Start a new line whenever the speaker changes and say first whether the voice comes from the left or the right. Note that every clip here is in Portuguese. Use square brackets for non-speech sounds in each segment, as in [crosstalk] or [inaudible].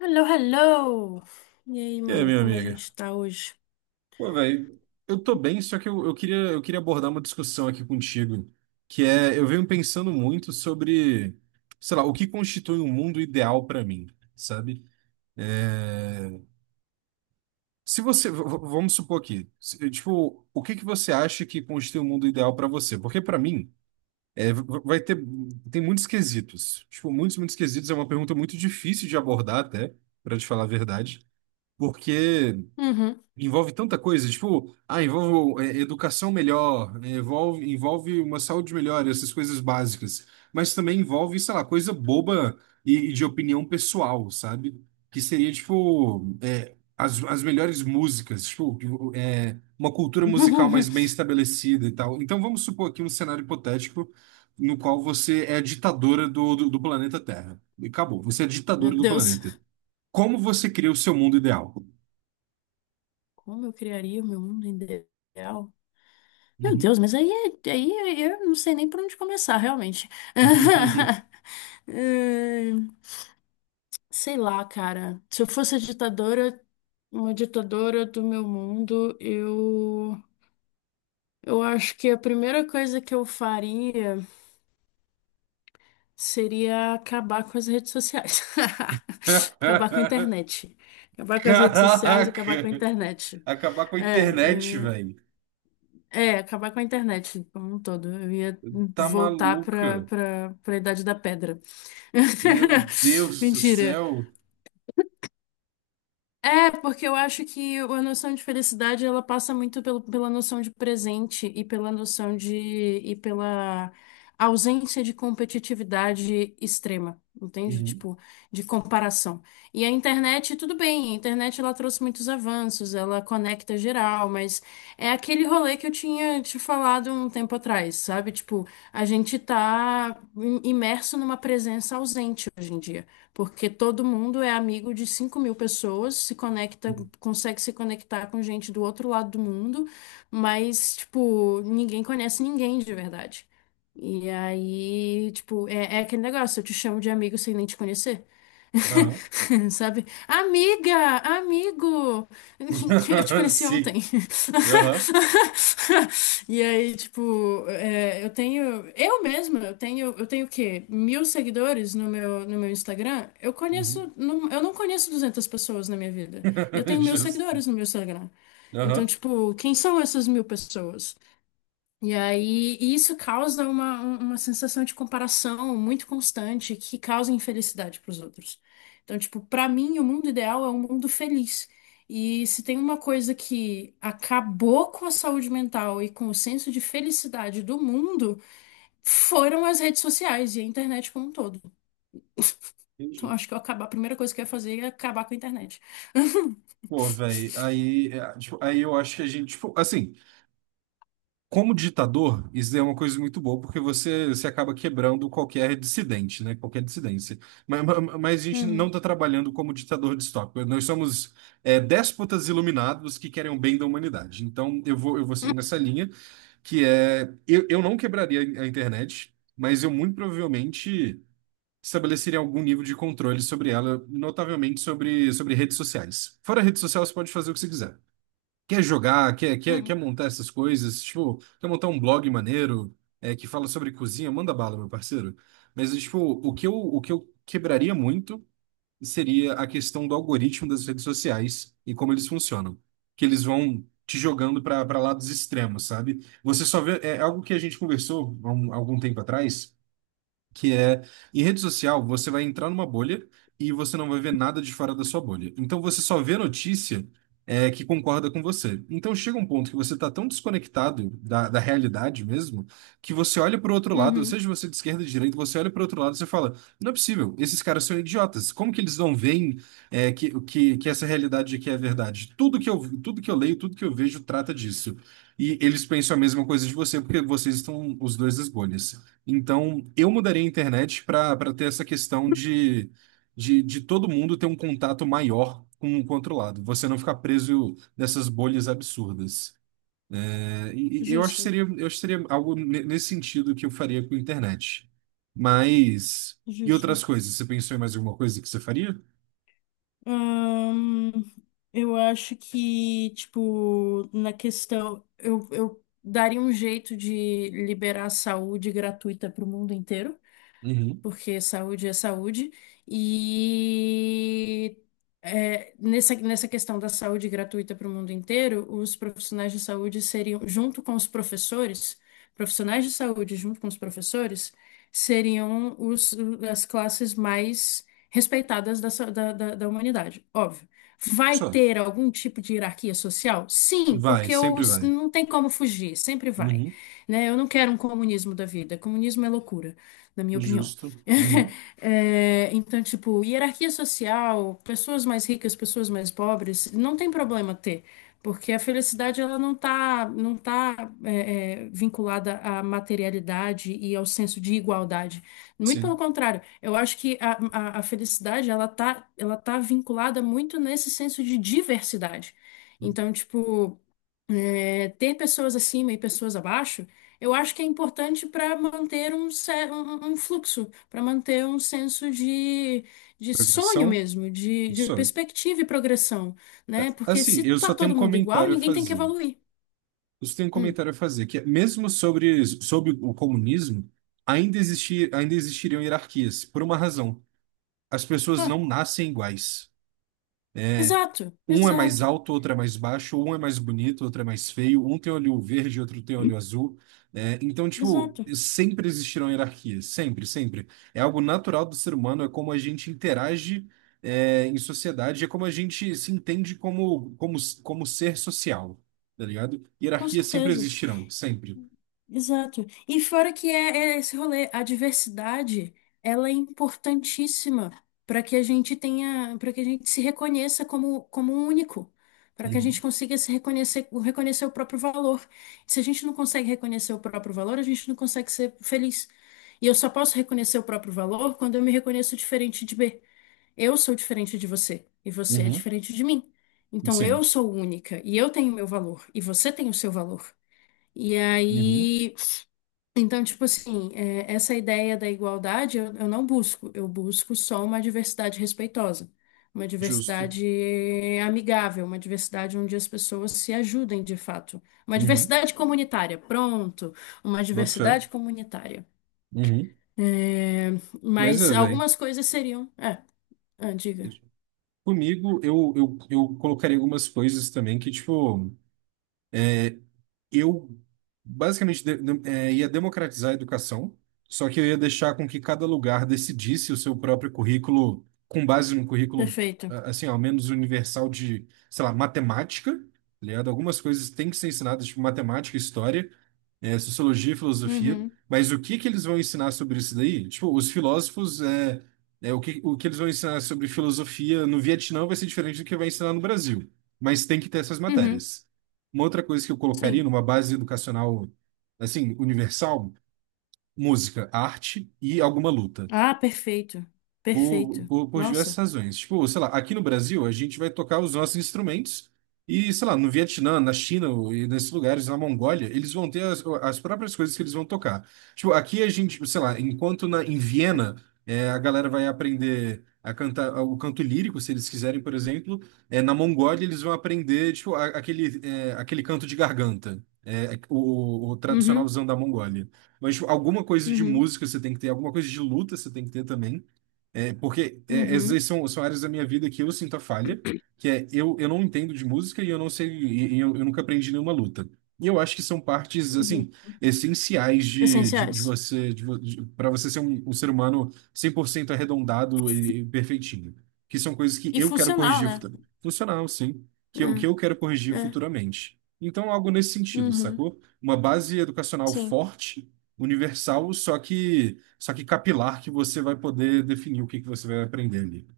left: Hello, hello! E aí,
right: É,
left: mano,
right: minha
left: como a
right: amiga.
left: gente tá hoje?
right: Pô, velho, eu tô bem, só que eu queria abordar uma discussão aqui contigo, que é, eu venho pensando muito sobre, sei lá, o que constitui um mundo ideal pra mim, sabe? É, se você, vamos supor aqui, tipo, o que que você acha que constitui um mundo ideal pra você? Porque pra mim, é, vai ter, tem muitos quesitos. Tipo, muitos quesitos é uma pergunta muito difícil de abordar até, pra te falar a verdade, porque
left: Uhum.
right: envolve tanta coisa, tipo, ah, envolve é, educação melhor, é, envolve uma saúde melhor, essas coisas básicas. Mas também envolve, sei lá, coisa boba e de opinião pessoal, sabe? Que seria, tipo, é, as melhores músicas, tipo, é, uma cultura musical mais bem
left: [laughs]
right: estabelecida e tal. Então vamos supor aqui um cenário hipotético no qual você é a ditadora do planeta Terra. E acabou, você é a
left: Meu
right: ditadora do
left: Deus,
right: planeta. Como você cria o seu mundo ideal?
left: como eu criaria o meu mundo ideal? Meu
right: Uhum.
left: Deus, mas aí, eu não sei nem por onde começar, realmente.
right: [laughs]
left: [laughs] Hum, Sei lá, cara. Se eu fosse a ditadora, uma ditadora do meu mundo, eu acho que a primeira coisa que eu faria. Seria acabar com as redes sociais. [laughs] Acabar com a
right: [laughs]
left: internet. Acabar com as redes sociais, acabar com a
right: Caraca!
left: internet.
right: Acabar com a
left: É, eu
right: internet,
left: ia.
right: velho.
left: É, acabar com a internet como um todo. Eu ia
right: Tá
left: voltar para
right: maluca?
left: para para a Idade da Pedra.
right: Meu
left: [laughs]
right: Deus do
left: Mentira.
right: céu.
left: É, porque eu acho que a noção de felicidade ela passa muito pela noção de presente e pela ausência de competitividade extrema, entende?
right: Uhum.
left: Tipo, de comparação. E a internet, tudo bem, a internet ela trouxe muitos avanços, ela conecta geral, mas é aquele rolê que eu tinha te falado um tempo atrás, sabe? Tipo, a gente tá imerso numa presença ausente hoje em dia porque todo mundo é amigo de 5.000 pessoas, se conecta, consegue se conectar com gente do outro lado do mundo, mas, tipo, ninguém conhece ninguém de verdade. E aí, tipo, é aquele negócio, eu te chamo de amigo sem nem te conhecer.
right: Aham.
left: [laughs] Sabe? Amiga, amigo, [laughs] eu te
right: [laughs]
left: conheci ontem.
right: Sim.
left: [laughs]
right: Aham.
left: E aí, tipo, eu tenho, eu mesma, eu tenho o quê? 1.000 seguidores no meu Instagram. Eu
right: Uhum.
left: conheço, não- eu não conheço 200 pessoas na minha vida. E eu
right: [laughs]
left: tenho mil
right: Justo.
left: seguidores no meu Instagram. Então,
right: Aham.
left: tipo, quem são essas 1.000 pessoas? E aí, e isso causa uma sensação de comparação muito constante que causa infelicidade para os outros. Então, tipo, para mim, o mundo ideal é um mundo feliz. E se tem uma coisa que acabou com a saúde mental e com o senso de felicidade do mundo, foram as redes sociais e a internet como um todo. Então,
right: Entendi.
left: acho que eu acabar, a primeira coisa que eu ia fazer é acabar com a internet. [laughs]
right: Pô, velho, aí, é, tipo, aí eu acho que a gente, tipo, assim, como ditador, isso é uma coisa muito boa, porque você acaba quebrando qualquer dissidente, né? Qualquer dissidência. Mas, mas a gente não
left: Uhum,
right: está trabalhando como ditador distópico. Nós somos é, déspotas iluminados que querem o bem da humanidade. Então, eu vou seguir nessa linha, que é... Eu não quebraria a internet, mas eu muito provavelmente estabeleceria algum nível de controle sobre ela, notavelmente sobre redes sociais. Fora rede social, você pode fazer o que você quiser quer jogar, quer
left: uhum,
right: montar essas coisas, tipo, quer montar um blog maneiro, é, que fala sobre cozinha, manda bala, meu parceiro. Mas, tipo, o que eu quebraria muito seria a questão do algoritmo das redes sociais e como eles funcionam. Que eles vão te jogando para lados extremos, sabe? Você só vê. É algo que a gente conversou algum tempo atrás, que é em rede social você vai entrar numa bolha e você não vai ver nada de fora da sua bolha. Então você só vê notícia é, que concorda com você. Então chega um ponto que você está tão desconectado da realidade mesmo que você olha para o outro lado,
left: uhum.
right: seja você é de esquerda ou de direita, você olha para o outro lado e você fala: não é possível, esses caras são idiotas. Como que eles não veem é, que essa realidade aqui é verdade? Tudo que eu leio, tudo que eu vejo trata disso. E eles pensam a mesma coisa de você, porque vocês estão os dois nas bolhas. Então, eu mudaria a internet para ter essa questão de, de todo mundo ter um contato maior com o outro lado. Você não ficar preso nessas bolhas absurdas. É, e eu acho que
left: Justo,
right: seria, eu acho que seria algo nesse sentido que eu faria com a internet. Mas. E
left: justo.
right: outras coisas? Você pensou em mais alguma coisa que você faria?
left: Ahn, eu acho que, tipo, na questão, eu, daria um jeito de liberar a saúde gratuita para o mundo inteiro
right: Uhum.
left: porque saúde é saúde. E nessa questão da saúde gratuita para o mundo inteiro, os profissionais de saúde seriam, junto com os professores, profissionais de saúde junto com os professores, seriam as classes mais respeitadas da, sa- da, da da humanidade, óbvio. Vai
right: Só.
left: ter algum tipo de hierarquia social? Sim,
right: Vai,
left: porque
right: sempre vai.
left: não tem como fugir, sempre vai,
right: Uhum.
left: né? Eu não quero um comunismo da vida, comunismo é loucura, na minha opinião.
right: Justo. Uhum.
left: [laughs] É, então, tipo, hierarquia social, pessoas mais ricas, pessoas mais pobres, não tem problema ter, porque a felicidade ela não tá vinculada à materialidade e ao senso de igualdade. Muito pelo
right: Sim.
left: contrário, eu acho que a felicidade ela tá vinculada muito nesse senso de diversidade. Então, tipo, é, ter pessoas acima e pessoas abaixo, eu acho que é importante para manter um fluxo, para manter um senso de sonho
right: Progressão?
left: mesmo, de
right: Só.
left: perspectiva e progressão,
right: É,
left: né? Porque
right: assim,
left: se
right: eu
left: tá
right: só tenho um
left: todo mundo igual,
right: comentário a
left: ninguém tem que
right: fazer.
left: evoluir.
right: Isso tem um
left: Hum.
right: comentário a fazer, que é, mesmo sobre o comunismo, ainda existir, ainda existiriam hierarquias, por uma razão. As pessoas
left: Ah,
right: não nascem iguais.
left: exato,
right: Um é mais
left: exato,
right: alto, outro é mais baixo, um é mais bonito, outro é mais feio, um tem olho verde, outro tem olho azul. Né? Então, tipo,
left: exato,
right: sempre existirão hierarquias, sempre, sempre. É algo natural do ser humano, é como a gente interage, é, em sociedade, é como a gente se entende como, como, como ser social, tá ligado?
left: com
right: Hierarquias sempre
left: certeza.
right: existirão, sempre.
left: Exato. E fora que é esse rolê, a diversidade, ela é importantíssima para que a gente tenha, para que a gente se reconheça como um único, para que a gente
right: Uhum.
left: consiga se reconhecer, reconhecer o próprio valor. Se a gente não consegue reconhecer o próprio valor, a gente não consegue ser feliz. E eu só posso reconhecer o próprio valor quando eu me reconheço diferente de B. Eu sou diferente de você e você é
right: Uhum.
left: diferente de mim. Então eu
right: Sim.
left: sou única e eu tenho meu valor e você tem o seu valor. E
right: Uhum.
left: aí então, tipo assim, é, essa ideia da igualdade eu não busco, eu busco só uma diversidade respeitosa, uma
right: Justo.
left: diversidade amigável, uma diversidade onde as pessoas se ajudem de fato, uma
right: Uhum.
left: diversidade comunitária, pronto, uma
right: Boto fé.
left: diversidade comunitária.
right: Uhum.
left: É,
right: Mas
left: mas
right: é, velho.
left: algumas coisas seriam. É, ah, diga.
right: Comigo, eu colocaria algumas coisas também que, tipo. Eu basicamente ia democratizar a educação, só que eu ia deixar com que cada lugar decidisse o seu próprio currículo com base no currículo,
left: Perfeito.
right: ah, assim, ao menos universal de, sei lá, matemática, tá ligado? Algumas coisas têm que ser ensinadas, tipo matemática, história, sociologia e filosofia,
left: Uhum,
right: mas o que que eles vão ensinar sobre isso daí? Tipo, os filósofos, é, o que eles vão ensinar sobre filosofia no Vietnã vai ser diferente do que vai ensinar no Brasil, mas tem que ter essas
left: uhum,
right: matérias. Uma outra coisa que eu colocaria
left: sim.
right: numa base educacional, assim, universal, música, arte e alguma luta.
left: Ah, perfeito, perfeito.
right: Por diversas
left: Nossa.
right: razões. Tipo, sei lá, aqui no Brasil a gente vai tocar os nossos instrumentos e, sei lá, no Vietnã, na China e nesses lugares, na Mongólia, eles vão ter as próprias coisas que eles vão tocar. Tipo, aqui a gente, sei lá, enquanto em Viena é, a galera vai aprender a cantar o canto lírico, se eles quiserem, por exemplo, é, na Mongólia eles vão aprender, tipo, aquele, é, aquele canto de garganta. O
left: Uhum,
right: tradicionalzão da Mongólia. Mas, tipo, alguma coisa de
left: uhum,
right: música você tem que ter, alguma coisa de luta você tem que ter também. É, porque é, essas aí
left: uhum,
right: são, são áreas da minha vida que eu sinto a falha, que é eu não entendo de música e eu não sei, eu nunca aprendi nenhuma luta. E eu acho que são partes, assim,
left: uhum.
right: essenciais de
left: Essenciais.
right: você, de, de, para você ser um, um ser humano 100% arredondado e perfeitinho. Que são coisas que
left: E
right: eu quero
left: funcional,
right: corrigir
left: né?
right: futuramente. Funcional, sim. Que
left: É,
right: eu quero corrigir
left: é.
right: futuramente. Então, algo nesse sentido,
left: Uhum.
right: sacou? Uma base educacional
left: Sim,
right: forte universal, só que capilar que você vai poder definir o que que você vai aprender ali.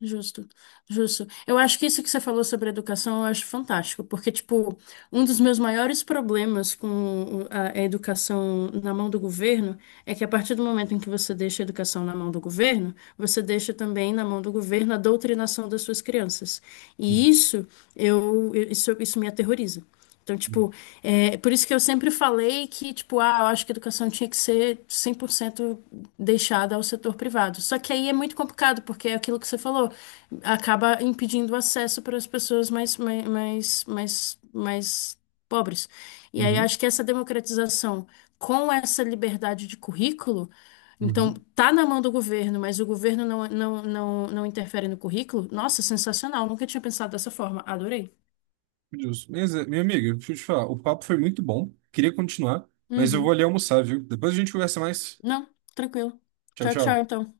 left: justo, justo. Eu acho que isso que você falou sobre educação eu acho fantástico, porque, tipo, um dos meus maiores problemas com a educação na mão do governo é que a partir do momento em que você deixa a educação na mão do governo, você deixa também na mão do governo a doutrinação das suas crianças. E isso, eu, isso me aterroriza. Então, tipo, é por isso que eu sempre falei que, tipo, ah, eu acho que a educação tinha que ser 100% deixada ao setor privado. Só que aí é muito complicado, porque é aquilo que você falou, acaba impedindo o acesso para as pessoas mais pobres. E aí
right: Uhum,
left: acho que essa democratização com essa liberdade de currículo, então,
right: uhum.
left: tá na mão do governo, mas o governo não interfere no currículo, nossa, sensacional, nunca tinha pensado dessa forma, adorei.
right: Justo. Mas, é, minha amiga, deixa eu te falar, o papo foi muito bom, queria continuar, mas eu vou
left: Uhum.
right: ali almoçar, viu? Depois a gente conversa mais.
left: Não, tranquilo.
right: Tchau,
left: Tchau, tchau,
right: tchau.
left: então.